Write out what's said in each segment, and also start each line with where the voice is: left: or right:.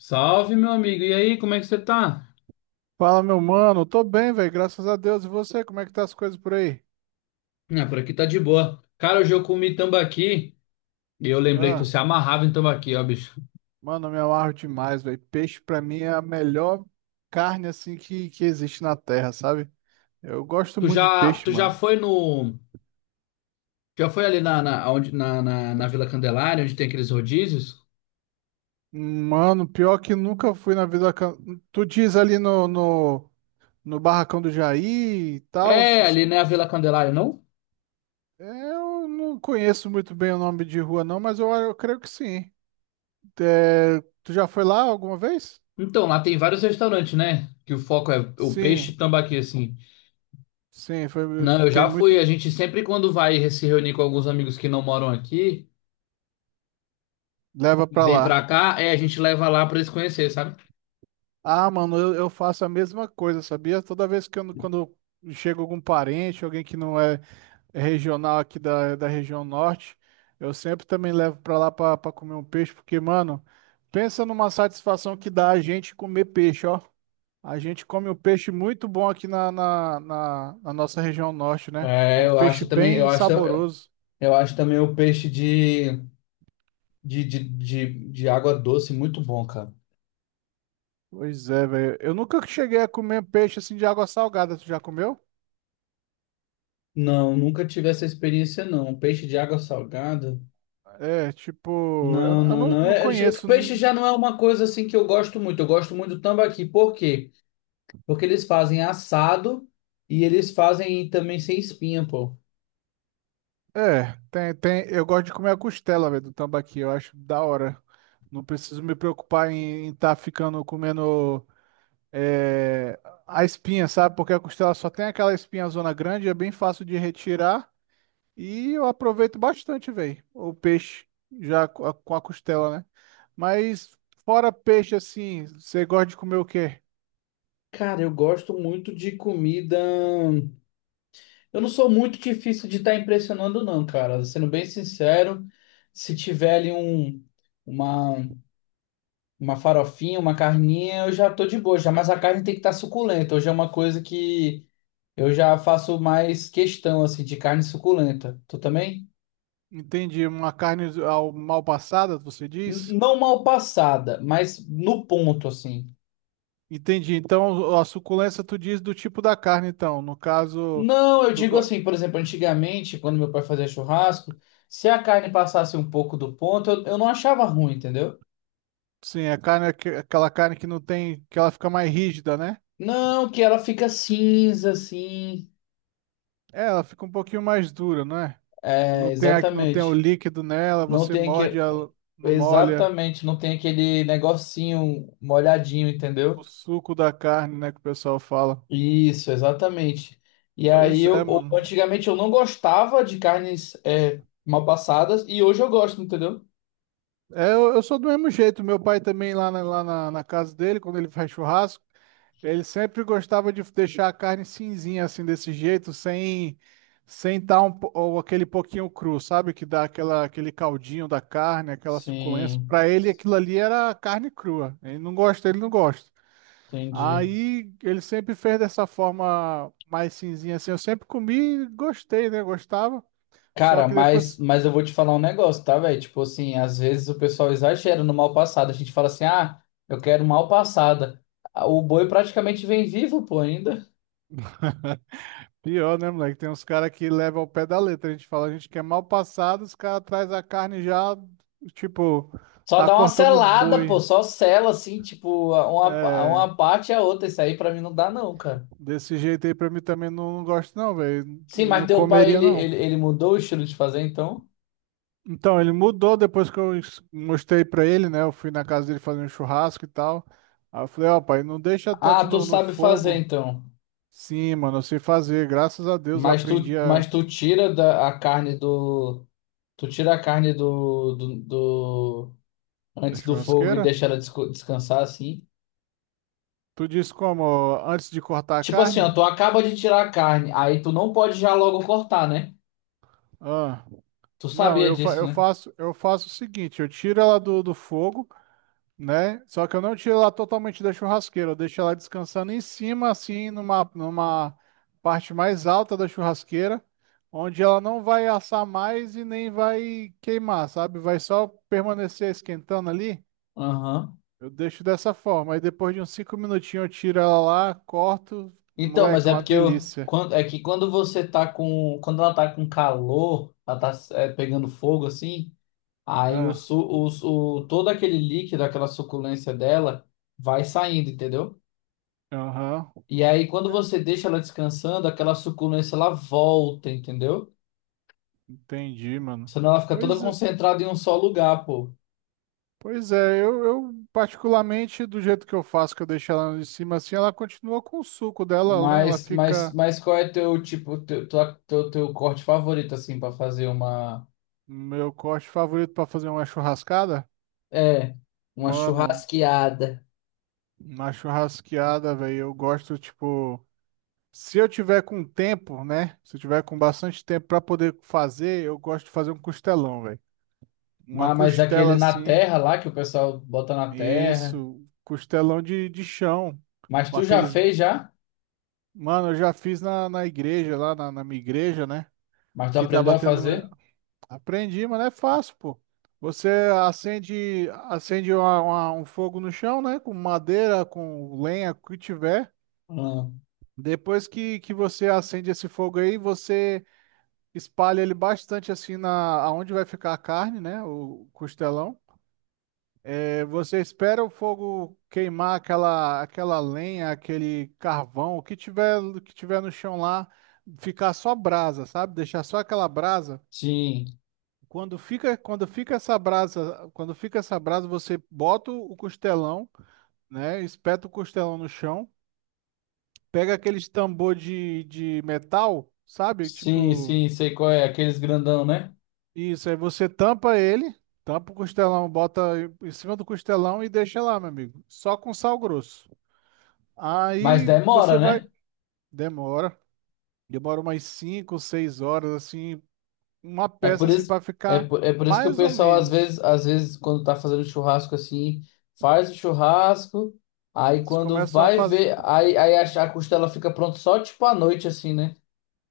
left: Salve, meu amigo. E aí, como é que você tá?
right: Fala, meu mano. Tô bem, velho. Graças a Deus. E você, como é que tá as coisas por aí?
left: Ah, por aqui tá de boa. Cara, hoje eu comi tambaqui e eu lembrei que tu
right: Ah,
left: se amarrava em tambaqui, ó, bicho.
right: mano, eu me amarro demais, velho. Peixe pra mim é a melhor carne assim que existe na terra, sabe? Eu gosto
left: Tu
right: muito de
left: já,
right: peixe,
left: tu já
right: mano.
left: foi no, já foi ali na Vila Candelária, onde tem aqueles rodízios?
right: Mano, pior que nunca fui na vida. Tu diz ali no Barracão do Jair e tal.
left: É, ali né, a Vila Candelária, não?
right: Eu não conheço muito bem o nome de rua, não, mas eu creio que sim. É, tu já foi lá alguma vez?
left: Então, lá tem vários restaurantes, né? Que o foco é o peixe e
right: Sim,
left: tambaqui, assim.
right: sim. Foi,
left: Não, eu
right: tem
left: já fui.
right: muito.
left: A gente sempre quando vai se reunir com alguns amigos que não moram aqui
right: Leva
left: e
right: pra
left: vem pra
right: lá.
left: cá, é, a gente leva lá pra eles conhecerem, sabe?
right: Ah, mano, eu faço a mesma coisa, sabia? Toda vez que eu, quando chega algum parente, alguém que não é regional aqui da região norte, eu sempre também levo pra lá pra comer um peixe, porque, mano, pensa numa satisfação que dá a gente comer peixe, ó. A gente come um peixe muito bom aqui na nossa região norte, né? É
left: É,
right: um
left: eu
right: peixe
left: acho também, eu
right: bem
left: acho.
right: saboroso.
left: Eu acho também o peixe de água doce muito bom, cara.
right: Pois é, velho. Eu nunca cheguei a comer peixe assim de água salgada. Tu já comeu?
left: Não, nunca tive essa experiência, não. Um peixe de água salgada?
right: É, tipo,
left: Não,
right: eu
left: não,
right: não,
left: não.
right: não conheço.
left: Peixe já não é uma coisa assim que eu gosto muito. Eu gosto muito do tambaqui. Por quê? Porque eles fazem assado e eles fazem também sem espinha, pô.
right: É, tem, tem, eu gosto de comer a costela, velho, do tambaqui, eu acho da hora. Não preciso me preocupar em estar ficando comendo é, a espinha, sabe? Porque a costela só tem aquela espinha zona grande, é bem fácil de retirar e eu aproveito bastante, velho, o peixe já com a costela, né? Mas fora peixe, assim, você gosta de comer o quê?
left: Cara, eu gosto muito de comida. Eu não sou muito difícil de estar impressionando, não, cara. Sendo bem sincero, se tiver ali um. Uma, Uma farofinha, uma carninha, eu já tô de boa já, mas a carne tem que estar suculenta. Hoje é uma coisa que eu já faço mais questão assim de carne suculenta. Tu também?
right: Entende uma mal passada, você diz?
left: Não mal passada, mas no ponto assim.
right: Entendi. Então, a suculência tu diz do tipo da carne, então. No caso,
left: Não, eu
right: tu
left: digo
right: go-
left: assim, por exemplo, antigamente, quando meu pai fazia churrasco, se a carne passasse um pouco do ponto, eu não achava ruim, entendeu?
right: sim, a carne é aquela carne que não tem, que ela fica mais rígida, né?
left: Não, que ela fica cinza assim.
right: É, ela fica um pouquinho mais dura, não é?
left: É,
right: Não tem, não tem o
left: exatamente.
right: líquido nela,
left: Não
right: você
left: tem
right: morde,
left: que
right: ela não molha
left: exatamente, não tem aquele negocinho molhadinho,
right: o
left: entendeu?
right: suco da carne, né, que o pessoal fala.
left: Isso, exatamente. E aí,
right: Pois é, mano.
left: antigamente eu não gostava de carnes é, mal passadas e hoje eu gosto, entendeu?
right: É, eu sou do mesmo jeito. Meu pai também, lá na casa dele, quando ele faz churrasco, ele sempre gostava de deixar a carne cinzinha, assim, desse jeito, sem estar um, ou aquele pouquinho cru, sabe? Que dá aquela, aquele caldinho da carne, aquela suculência.
left: Sim,
right: Para ele, aquilo ali era carne crua. Ele não gosta, ele não gosta.
left: entendi.
right: Aí ele sempre fez dessa forma mais cinzinha, assim. Eu sempre comi e gostei, né? Gostava. Só
left: Cara,
right: que
left: mas,
right: depois.
left: mas eu vou te falar um negócio, tá, velho? Tipo assim, às vezes o pessoal exagera no mal passado. A gente fala assim, ah, eu quero mal passada. Ah, o boi praticamente vem vivo, pô, ainda.
right: Pior, né, moleque? Tem uns caras que levam ao pé da letra. A gente fala, a gente quer mal passado, os caras traz a carne já, tipo,
left: Só
right: tá
left: dá uma
right: cortando o
left: selada,
right: boi.
left: pô, só sela assim, tipo,
right: É,
left: uma parte e a outra. Isso aí pra mim não dá, não, cara.
right: desse jeito aí pra mim também não, não gosto não, velho.
left: Sim, mas
right: Não
left: teu pai,
right: comeria
left: ele,
right: não.
left: ele, ele mudou o estilo de fazer, então?
right: Então, ele mudou depois que mostrei pra ele, né? Eu fui na casa dele fazer um churrasco e tal. Aí eu falei, ó, pai, não deixa
left: Ah,
right: tanto
left: tu
right: no
left: sabe fazer,
right: fogo.
left: então.
right: Sim, mano, eu sei fazer. Graças a Deus eu
left: Mas tu,
right: aprendi a
left: mas tu tira da, a carne do. Tu tira a carne do
right: da
left: antes do fogo e
right: churrasqueira.
left: deixa ela descansar assim.
right: Tu disse como? Antes de cortar a
left: Tipo assim, ó,
right: carne?
left: tu acaba de tirar a carne, aí tu não pode já logo cortar, né?
right: Ah.
left: Tu
right: Não,
left: sabia
right: eu,
left: disso, né?
right: eu faço o seguinte, eu tiro ela do fogo, né? Só que eu não tiro ela totalmente da churrasqueira, eu deixo ela descansando em cima, assim, numa parte mais alta da churrasqueira, onde ela não vai assar mais e nem vai queimar, sabe? Vai só permanecer esquentando ali.
left: Aham.
right: Eu deixo dessa forma. Aí depois de uns cinco minutinhos eu tiro ela lá, corto.
left: Então, mas
right: Moleque,
left: é
right: uma
left: porque eu,
right: delícia.
left: quando, é que quando você tá com, quando ela tá com calor, ela tá é, pegando fogo assim, aí o,
right: Ah,
left: su, o- todo aquele líquido, aquela suculência dela vai saindo, entendeu?
right: aham.
left: E aí quando você deixa ela descansando, aquela suculência ela volta, entendeu?
right: Entendi, mano.
left: Senão ela fica toda
right: Pois é.
left: concentrada em um só lugar, pô.
right: Pois é, eu particularmente, do jeito que eu faço, que eu deixo ela de cima assim, ela continua com o suco dela, né? Ela
left: Mas, mas,
right: fica
left: mas qual é teu tipo, teu corte favorito assim pra fazer uma,
right: meu corte favorito pra fazer uma churrascada.
left: é, uma
right: Mano,
left: churrasqueada?
right: uma churrasqueada, velho, eu gosto, tipo, se eu tiver com tempo, né? Se eu tiver com bastante tempo pra poder fazer, eu gosto de fazer um costelão, velho. Uma
left: Mas aquele
right: costela
left: na
right: assim,
left: terra lá que o pessoal bota na terra.
right: isso, costelão de chão,
left: Mas
right: com
left: tu já
right: aqueles.
left: fez já?
right: Mano, eu já fiz na igreja, lá na minha igreja, né?
left: Mas tu
right: que
left: aprendeu
right: tava
left: a
right: tendo.
left: fazer?
right: Aprendi, mas não é fácil, pô. Você um fogo no chão, né? Com madeira, com lenha, com o que tiver.
left: Não.
right: Depois que você acende esse fogo aí, você espalha ele bastante assim na aonde vai ficar a carne, né? O costelão. É, você espera o fogo queimar aquela lenha, aquele carvão, o que tiver no chão lá, ficar só brasa, sabe? Deixar só aquela brasa.
left: Sim,
right: Quando fica essa brasa, você bota o costelão, né? Espeta o costelão no chão, pega aqueles tambor de metal, sabe?
left: sim,
right: Tipo,
left: sim, sei qual é, aqueles grandão, né?
right: isso, aí você tampa ele, tampa o costelão, bota em cima do costelão e deixa lá, meu amigo. Só com sal grosso.
left: Mas
right: Aí
left: demora,
right: você vai,
left: né?
right: demora, demora umas 5 6 horas assim, uma
left: É
right: peça
left: por
right: assim
left: isso,
right: para
left: é
right: ficar
left: por, é por isso que o
right: mais ou
left: pessoal
right: menos.
left: às vezes quando tá fazendo churrasco assim, faz o churrasco, aí
right: Eles
left: quando
right: começam a
left: vai
right: fazer
left: ver, aí a costela fica pronta só tipo à noite assim, né?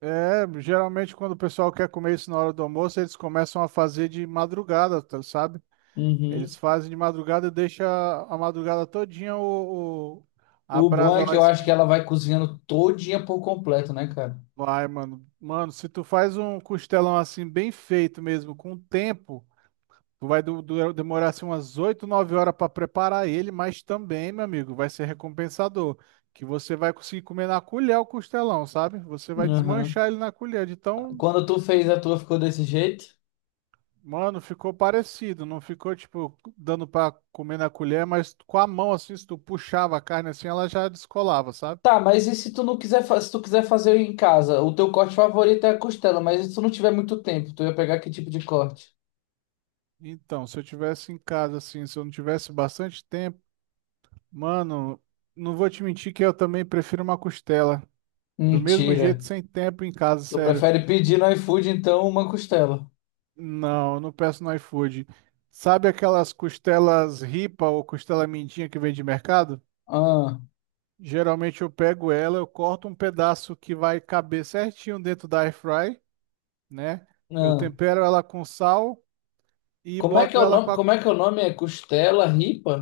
right: é, geralmente quando o pessoal quer comer isso na hora do almoço, eles começam a fazer de madrugada, sabe? Eles
left: Uhum.
right: fazem de madrugada e deixa a madrugada todinha a
left: O bom é
right: brasa
left: que
right: lá
left: eu acho que
right: esquentar.
left: ela vai cozinhando todinha por completo, né, cara?
right: Vai, mano. Mano, se tu faz um costelão assim bem feito mesmo, com tempo, tu vai demorar assim umas 8, 9 horas pra preparar ele, mas também, meu amigo, vai ser recompensador, que você vai conseguir comer na colher o costelão, sabe? Você vai
left: Uhum.
right: desmanchar ele na colher de tão
left: Quando tu fez a tua, ficou desse jeito?
right: Mano, ficou parecido, não ficou tipo dando pra comer na colher, mas com a mão assim, se tu puxava a carne assim, ela já descolava, sabe?
left: Tá, mas e se tu não quiser, se tu quiser fazer em casa? O teu corte favorito é a costela, mas se tu não tiver muito tempo, tu ia pegar que tipo de corte?
right: Então, se eu tivesse em casa assim, se eu não tivesse bastante tempo, mano, não vou te mentir que eu também prefiro uma costela. Do mesmo
left: Mentira.
right: jeito, sem tempo em casa,
left: Tu
right: sério.
left: prefere pedir no iFood, então, uma costela.
right: Não, eu não peço no iFood. Sabe aquelas costelas ripa ou costela mindinha que vem de mercado?
left: Ah,
right: Geralmente eu pego ela, eu corto um pedaço que vai caber certinho dentro da airfry, né? Eu
left: ah.
right: tempero ela com sal e
left: Como é que
right: boto
left: é o
right: ela com
left: nome?
right: a
left: Como é que é o nome? É costela ripa?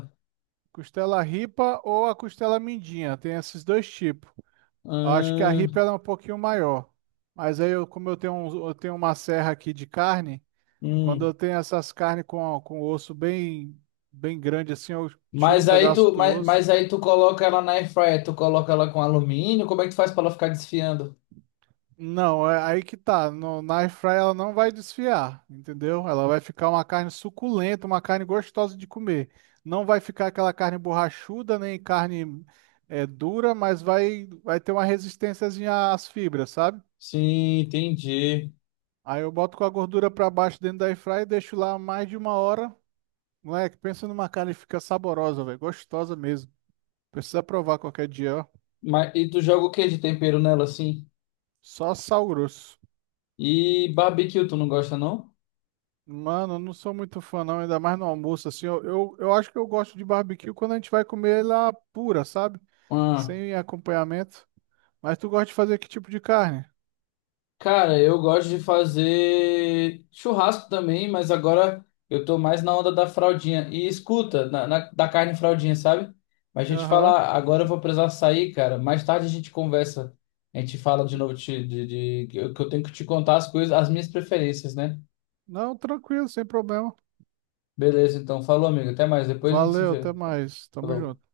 right: costela ripa ou a costela mindinha. Tem esses dois tipos. Eu acho que a ripa
left: Ah,
right: ela é um pouquinho maior. Mas aí, eu, como eu tenho, eu tenho uma serra aqui de carne, quando eu
left: hum.
right: tenho essas carnes com osso bem grande assim, eu tiro um
left: Mas aí
right: pedaço
left: tu,
right: do
left: mas, mas
right: osso.
left: aí tu coloca ela na airfryer, tu coloca ela com alumínio, como é que tu faz pra ela ficar desfiando?
right: Não, é aí que tá. No, Na air fry ela não vai desfiar, entendeu? Ela vai ficar uma carne suculenta, uma carne gostosa de comer. Não vai ficar aquela carne borrachuda, nem carne é, dura, mas vai ter uma resistênciazinha às fibras, sabe?
left: Sim, entendi.
right: Aí eu boto com a gordura pra baixo dentro da air fry e deixo lá mais de uma hora. Moleque, pensa numa carne que fica saborosa, velho, gostosa mesmo. Precisa provar qualquer dia, ó.
left: Mas, e tu joga o que de tempero nela assim?
right: Só sal grosso.
left: E barbecue, tu não gosta não?
right: Mano, eu não sou muito fã, não, ainda mais no almoço, assim. Eu acho que eu gosto de barbecue quando a gente vai comer ela pura, sabe?
left: Ah,
right: Sem acompanhamento. Mas tu gosta de fazer que tipo de carne?
left: cara, eu gosto de fazer churrasco também, mas agora eu tô mais na onda da fraldinha. E escuta, da carne fraldinha, sabe? Mas a gente
right: Aham.
left: fala, agora eu vou precisar sair, cara. Mais tarde a gente conversa. A gente fala de novo de que eu tenho que te contar as coisas, as minhas preferências, né?
right: Não, tranquilo, sem problema.
left: Beleza, então. Falou, amigo. Até mais. Depois a gente se
right: Valeu,
left: vê.
right: até mais. Tamo
left: Falou.
right: junto.